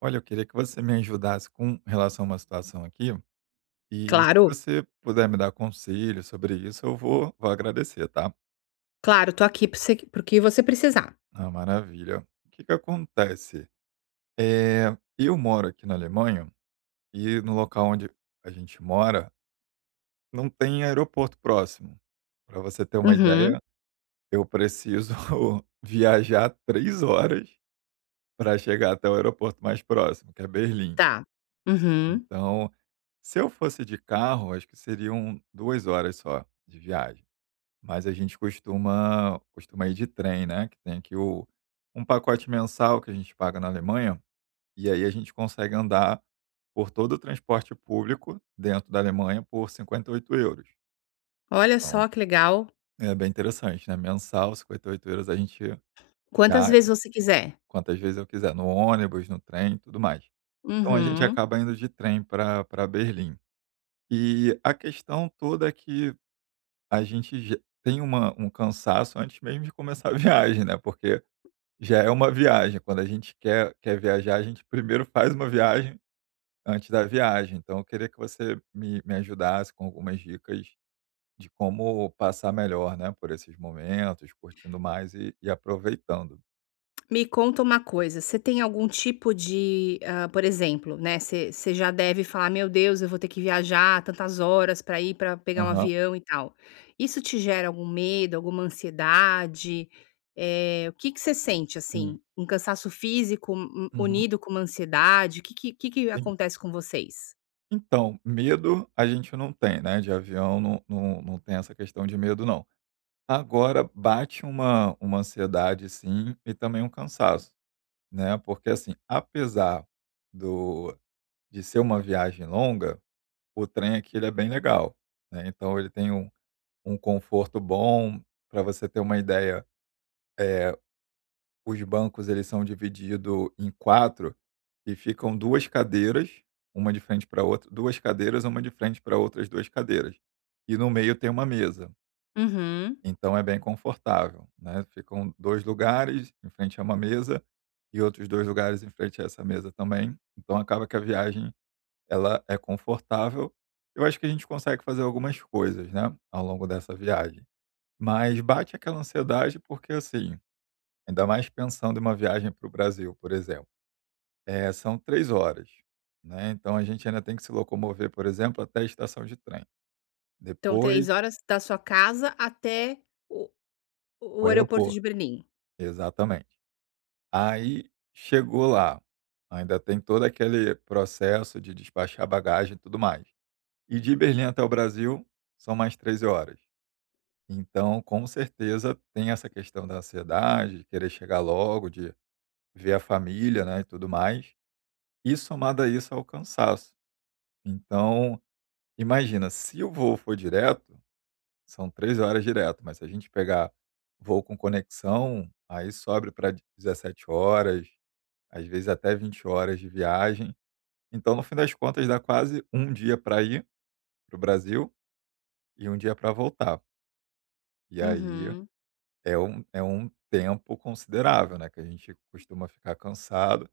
Olha, eu queria que você me ajudasse com relação a uma situação aqui, e se Claro, você puder me dar conselho sobre isso, eu vou agradecer, tá. claro, tô aqui para você para que você precisar. Ah, maravilha. O que que acontece? Eu moro aqui na Alemanha e no local onde a gente mora não tem aeroporto próximo. Para você ter uma Uhum. ideia, eu preciso viajar 3 horas para chegar até o aeroporto mais próximo, que é Berlim. Tá. Uhum. Então, se eu fosse de carro, acho que seriam 2 horas só de viagem, mas a gente costuma ir de trem, né, que tem aqui o um pacote mensal que a gente paga na Alemanha, e aí a gente consegue andar por todo o transporte público dentro da Alemanha por 58 euros. Olha Então, só que legal. é bem interessante, né, mensal, 58 euros, a gente Quantas viaja vezes você quiser. quantas vezes eu quiser, no ônibus, no trem e tudo mais. Então a gente Uhum. acaba indo de trem para pra Berlim. E a questão toda é que a gente já tem uma um cansaço antes mesmo de começar a viagem, né, porque já é uma viagem, quando a gente quer viajar, a gente primeiro faz uma viagem antes da viagem. Então eu queria que você me ajudasse com algumas dicas de como passar melhor, né, por esses momentos, curtindo mais e aproveitando. Me conta uma coisa, você tem algum tipo de, por exemplo, né, você já deve falar: "Meu Deus, eu vou ter que viajar tantas horas para ir para pegar um Aham, avião e tal". Isso te gera algum medo, alguma ansiedade? O que que você sente, assim? sim. Um cansaço físico u Uhum, unido com uma ansiedade? O que que sim. acontece com vocês? Então, medo a gente não tem, né, de avião não não não tem essa questão de medo não. Agora bate uma ansiedade, sim, e também um cansaço, né, porque assim, apesar do de ser uma viagem longa, o trem aqui ele é bem legal, né, então ele tem um conforto bom, para você ter uma ideia, é os bancos eles são divididos em 4 e ficam 2 cadeiras, uma de frente para outra 2 cadeiras, uma de frente para outras 2 cadeiras, e no meio tem uma mesa. Uhum. Então é bem confortável, né. Ficam 2 lugares em frente a uma mesa e outros 2 lugares em frente a essa mesa também. Então acaba que a viagem ela é confortável. Eu acho que a gente consegue fazer algumas coisas, né, ao longo dessa viagem. Mas bate aquela ansiedade porque, assim, ainda mais pensando em uma viagem para o Brasil, por exemplo, são 3 horas, né. Então a gente ainda tem que se locomover, por exemplo, até a estação de trem, Então depois 3 horas da sua casa até o o o aeroporto aeroporto. de Berlim. Exatamente. Aí chegou lá, ainda tem todo aquele processo de despachar bagagem e tudo mais. E de Berlim até o Brasil são mais 13 horas. Então, com certeza, tem essa questão da ansiedade, de querer chegar logo, de ver a família, né, e tudo mais. E somado a isso, ao cansaço. Então, imagina, se o voo for direto, são 13 horas direto, mas se a gente pegar voo com conexão, aí sobe para 17 horas, às vezes até 20 horas de viagem. Então, no fim das contas, dá quase um dia para ir para o Brasil e um dia para voltar. E aí Uhum, é um tempo considerável, né? Que a gente costuma ficar cansado.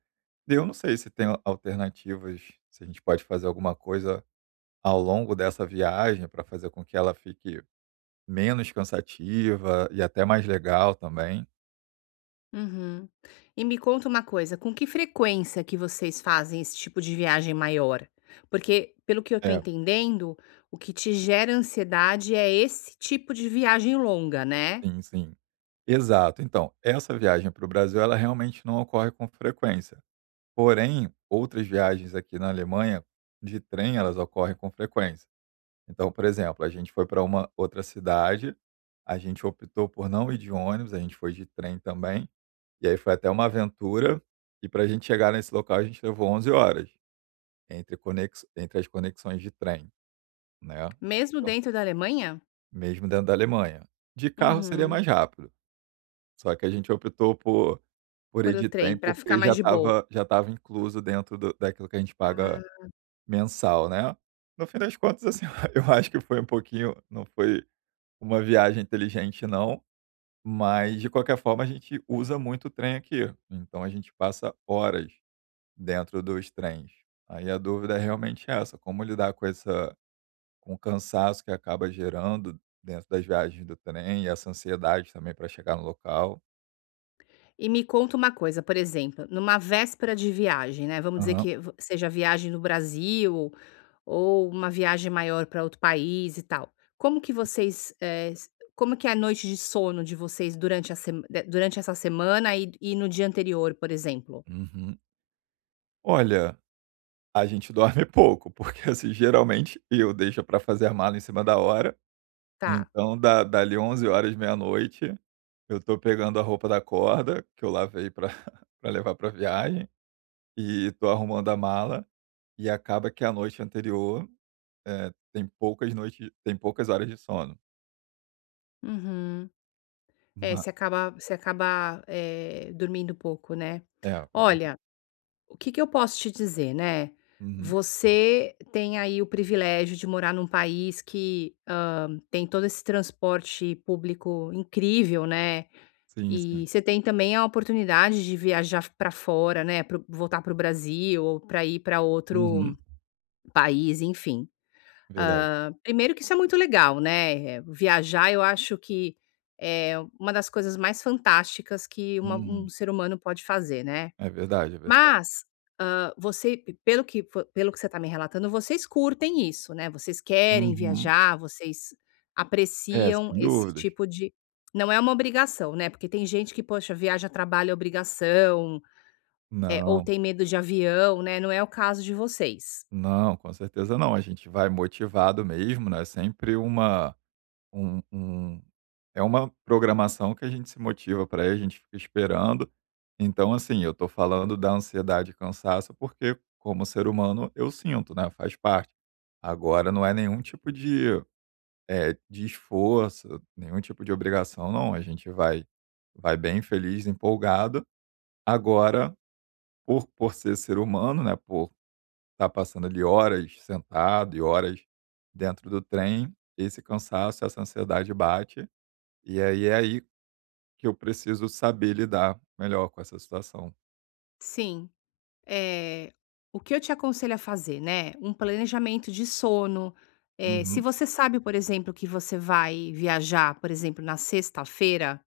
E eu não sei se tem alternativas, se a gente pode fazer alguma coisa ao longo dessa viagem para fazer com que ela fique menos cansativa e até mais legal também. uhum. E me conta uma coisa, com que frequência que vocês fazem esse tipo de viagem maior? Porque, pelo que eu tô É, entendendo, o que te gera ansiedade é esse tipo de viagem longa, né? sim, sim. Exato. Então, essa viagem para o Brasil, ela realmente não ocorre com frequência. Porém, outras viagens aqui na Alemanha, de trem, elas ocorrem com frequência. Então, por exemplo, a gente foi para uma outra cidade, a gente optou por não ir de ônibus, a gente foi de trem também, e aí foi até uma aventura, e para a gente chegar nesse local a gente levou 11 horas entre as conexões de trem, né? Mesmo Então, dentro da Alemanha? mesmo dentro da Alemanha. De carro seria Uhum. mais rápido, só que a gente optou por Por ir o de trem, trem pra ficar porque já mais de boa. estava já tava incluso dentro daquilo que a gente paga Ah. mensal, né. No fim das contas, assim, eu acho que foi um pouquinho, não foi uma viagem inteligente não, mas de qualquer forma a gente usa muito o trem aqui, então a gente passa horas dentro dos trens. Aí a dúvida é realmente essa, como lidar com essa com o cansaço que acaba gerando dentro das viagens do trem e essa ansiedade também para chegar no local. E me conta uma coisa, por exemplo, numa véspera de viagem, né, vamos dizer Aham. que v seja viagem no Brasil ou uma viagem maior para outro país e tal. Como que vocês, s como que é a noite de sono de vocês durante a sema de durante essa semana e no dia anterior, por exemplo? Uhum. Olha, a gente dorme pouco, porque, assim, geralmente eu deixo para fazer a mala em cima da hora. Tá. Então dá dali 23h, meia-noite, eu tô pegando a roupa da corda, que eu lavei para pra levar pra viagem, e tô arrumando a mala, e acaba que a noite anterior, eh, tem poucas horas de sono. Uhum. É, Ma você acaba, dormindo pouco, né. É, eu durmo. Olha, o que que eu posso te dizer, né? Uhum. Você tem aí o privilégio de morar num país que, tem todo esse transporte público incrível, né? Sim, E sim. você tem também a oportunidade de viajar para fora, né, pro voltar para o Brasil ou para ir para outro Uhum. país, enfim. Verdade. Primeiro que isso é muito legal, né? Viajar eu acho que é uma das coisas mais fantásticas que uma um Uhum. ser humano pode fazer, né? É verdade, é verdade. Mas, você p pelo que fo pelo que você está me relatando, vocês curtem isso, né, vocês querem Uhum. viajar, vocês É, apreciam sem esse dúvidas. tipo de não é uma obrigação, né, porque tem gente que, poxa, viaja a trabalho é obrigação, ou Não, tem medo de avião, né, não é o caso de vocês. não, com certeza não. A gente vai motivado mesmo, né, é sempre uma um é uma programação que a gente se motiva para ir, a gente fica esperando. Então, assim, eu tô falando da ansiedade e cansaço, porque como ser humano eu sinto, né, faz parte. Agora não é nenhum tipo de, de esforço, nenhum tipo de obrigação não, a gente vai bem feliz, empolgado. Agora, por ser humano, né, por estar passando ali horas sentado e horas dentro do trem, esse cansaço, essa ansiedade bate e aí é aí que eu preciso saber lidar melhor com essa situação. Sim, Eh, o que eu te aconselho a fazer, né, um planejamento de sono, se Uhum, você sabe, por exemplo, que você vai viajar, por exemplo, na sexta-feira.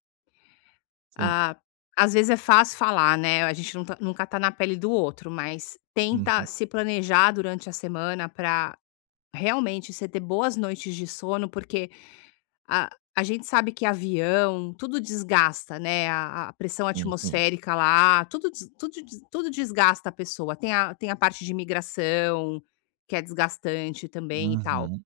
sim. Ah, às vezes é fácil falar, né, a gente não tá nunca tá na pele do outro, mas tenta Uhum, se planejar durante a semana pra realmente você ter boas noites de sono, porque a a gente sabe que avião, tudo desgasta, né, a pressão sim, sim. atmosférica lá, tudo desgasta a pessoa. Tem a parte de imigração, que é desgastante também e tal. Uhum,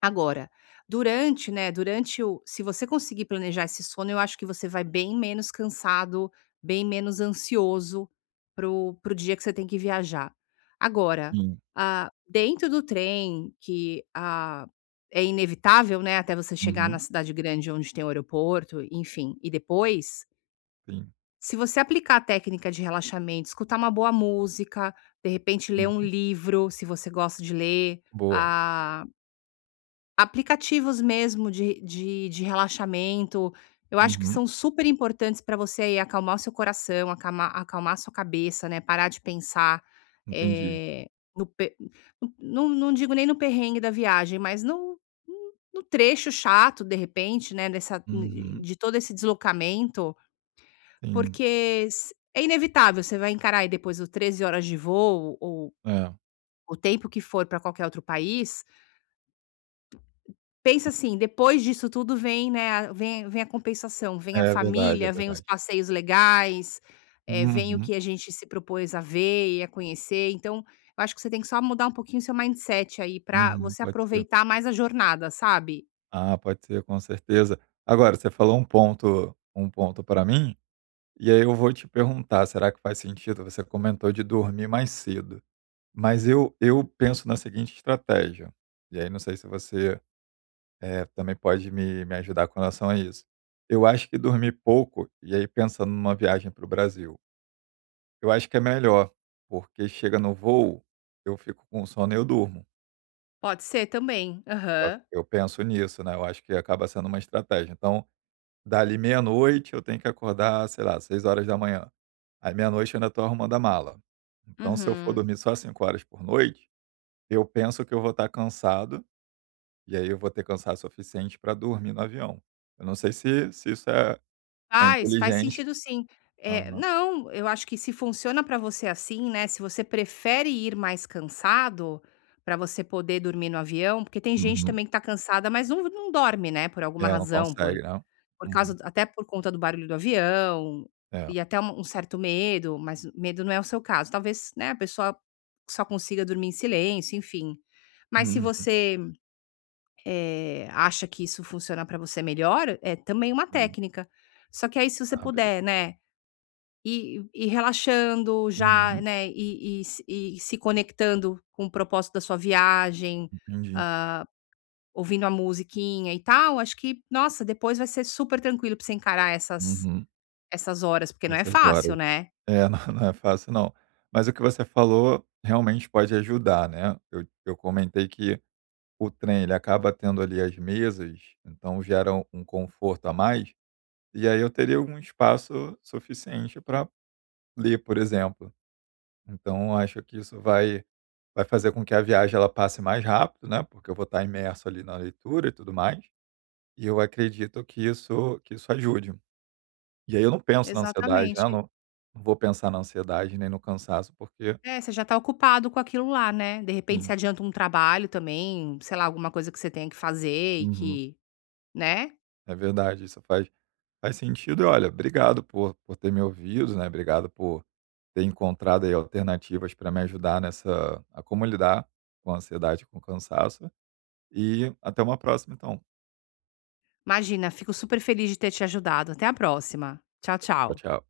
Agora, durante, né, durante o se você conseguir planejar esse sono, eu acho que você vai bem menos cansado, bem menos ansioso pro dia que você tem que viajar. Agora, sim. ah, dentro do trem que, ah, é inevitável, né, até você chegar na Uhum, cidade grande onde tem o aeroporto, enfim, e depois, sim. se você aplicar a técnica de relaxamento, escutar uma boa música, de repente ler um Uhum. livro, se você gosta de ler. Boa. Ah, aplicativos mesmo de relaxamento, eu acho que Uhum, são super importantes para você aí acalmar o seu coração, acalmar acalmar a sua cabeça, né, parar de pensar, entendi. eh, no pe no- não não digo nem no perrengue da viagem, mas no trecho chato, de repente, né, dessa Uhum, de todo esse deslocamento, sim. porque s é inevitável, você vai encarar aí depois o 13 horas de voo ou É. o tempo que for para qualquer outro país. Pensa assim, depois disso tudo vem, né, a vem vem a compensação, vem a É verdade, é família, vem os verdade. passeios legais, vem o Uhum, que a gente se propôs a ver e a conhecer, então, eu acho que você tem que só mudar um pouquinho o seu mindset aí pra uhum, você pode ser. aproveitar mais a jornada, sabe? Ah, pode ser, com certeza. Agora, você falou um ponto para mim, e aí eu vou te perguntar, será que faz sentido? Você comentou de dormir mais cedo. Mas eu penso na seguinte estratégia, e aí não sei se você, também pode me ajudar com relação a isso. Eu acho que dormir pouco, e aí pensando numa viagem para o Brasil, eu acho que é melhor, porque chega no voo, eu fico com sono e eu durmo. Pode ser também. Eu Aham. eu penso nisso, né, eu acho que acaba sendo uma estratégia. Então, dali meia-noite eu tenho que acordar, sei lá, 6 horas da manhã. Aí meia-noite eu ainda estou arrumando a mala. Então se eu for Uhum. dormir só 5 horas por noite, eu penso que eu vou estar cansado. E aí eu vou ter cansaço suficiente para dormir no avião. Eu não sei se isso é Faz, faz inteligente. sentido sim. É, Aham. não, eu acho que se funciona para você assim, né, se você prefere ir mais cansado, para você poder dormir no avião, porque tem gente Uhum. também que tá cansada, mas não não dorme, né, por alguma É, não razão, por consegue, né. por Uhum. causa até por conta do barulho do avião, É. e até um certo medo, mas medo não é o seu caso. Talvez, né, a pessoa só consiga dormir em silêncio, enfim. Mas se Uhum. você, acha que isso funciona para você melhor, é também uma Entendi. técnica. Só que aí se você Ah, beleza. puder, né, ir relaxando já, Uhum. né, e se conectando com o propósito da sua viagem, Entendi. ouvindo a musiquinha e tal, acho que, nossa, depois vai ser super tranquilo para você encarar essas Uhum. essas horas, porque não é Essas horas. fácil, né. É, não não é fácil não. Mas o que você falou realmente pode ajudar, né. Eu comentei que o trem ele acaba tendo ali as mesas, então gera um conforto a mais, e aí eu teria um espaço suficiente para ler, por exemplo. Então eu acho que isso vai fazer com que a viagem ela passe mais rápido, né, porque eu vou estar imerso ali na leitura e tudo mais, e eu acredito que isso ajude. E aí eu não penso na ansiedade, né, eu Exatamente. não vou pensar na ansiedade nem no cansaço, porque É, você já tá ocupado com aquilo lá, né. De repente você sim, adianta um trabalho também, sei lá, alguma coisa que você tenha que fazer e uhum, que, né. é verdade, isso faz sentido. E olha, obrigado por ter me ouvido, né, obrigado por ter encontrado aí alternativas para me ajudar nessa a como lidar com a ansiedade e com o cansaço, e até uma próxima então. Imagina, fico super feliz de ter te ajudado. Até a próxima. Tchau, Tchau, tchau. tchau.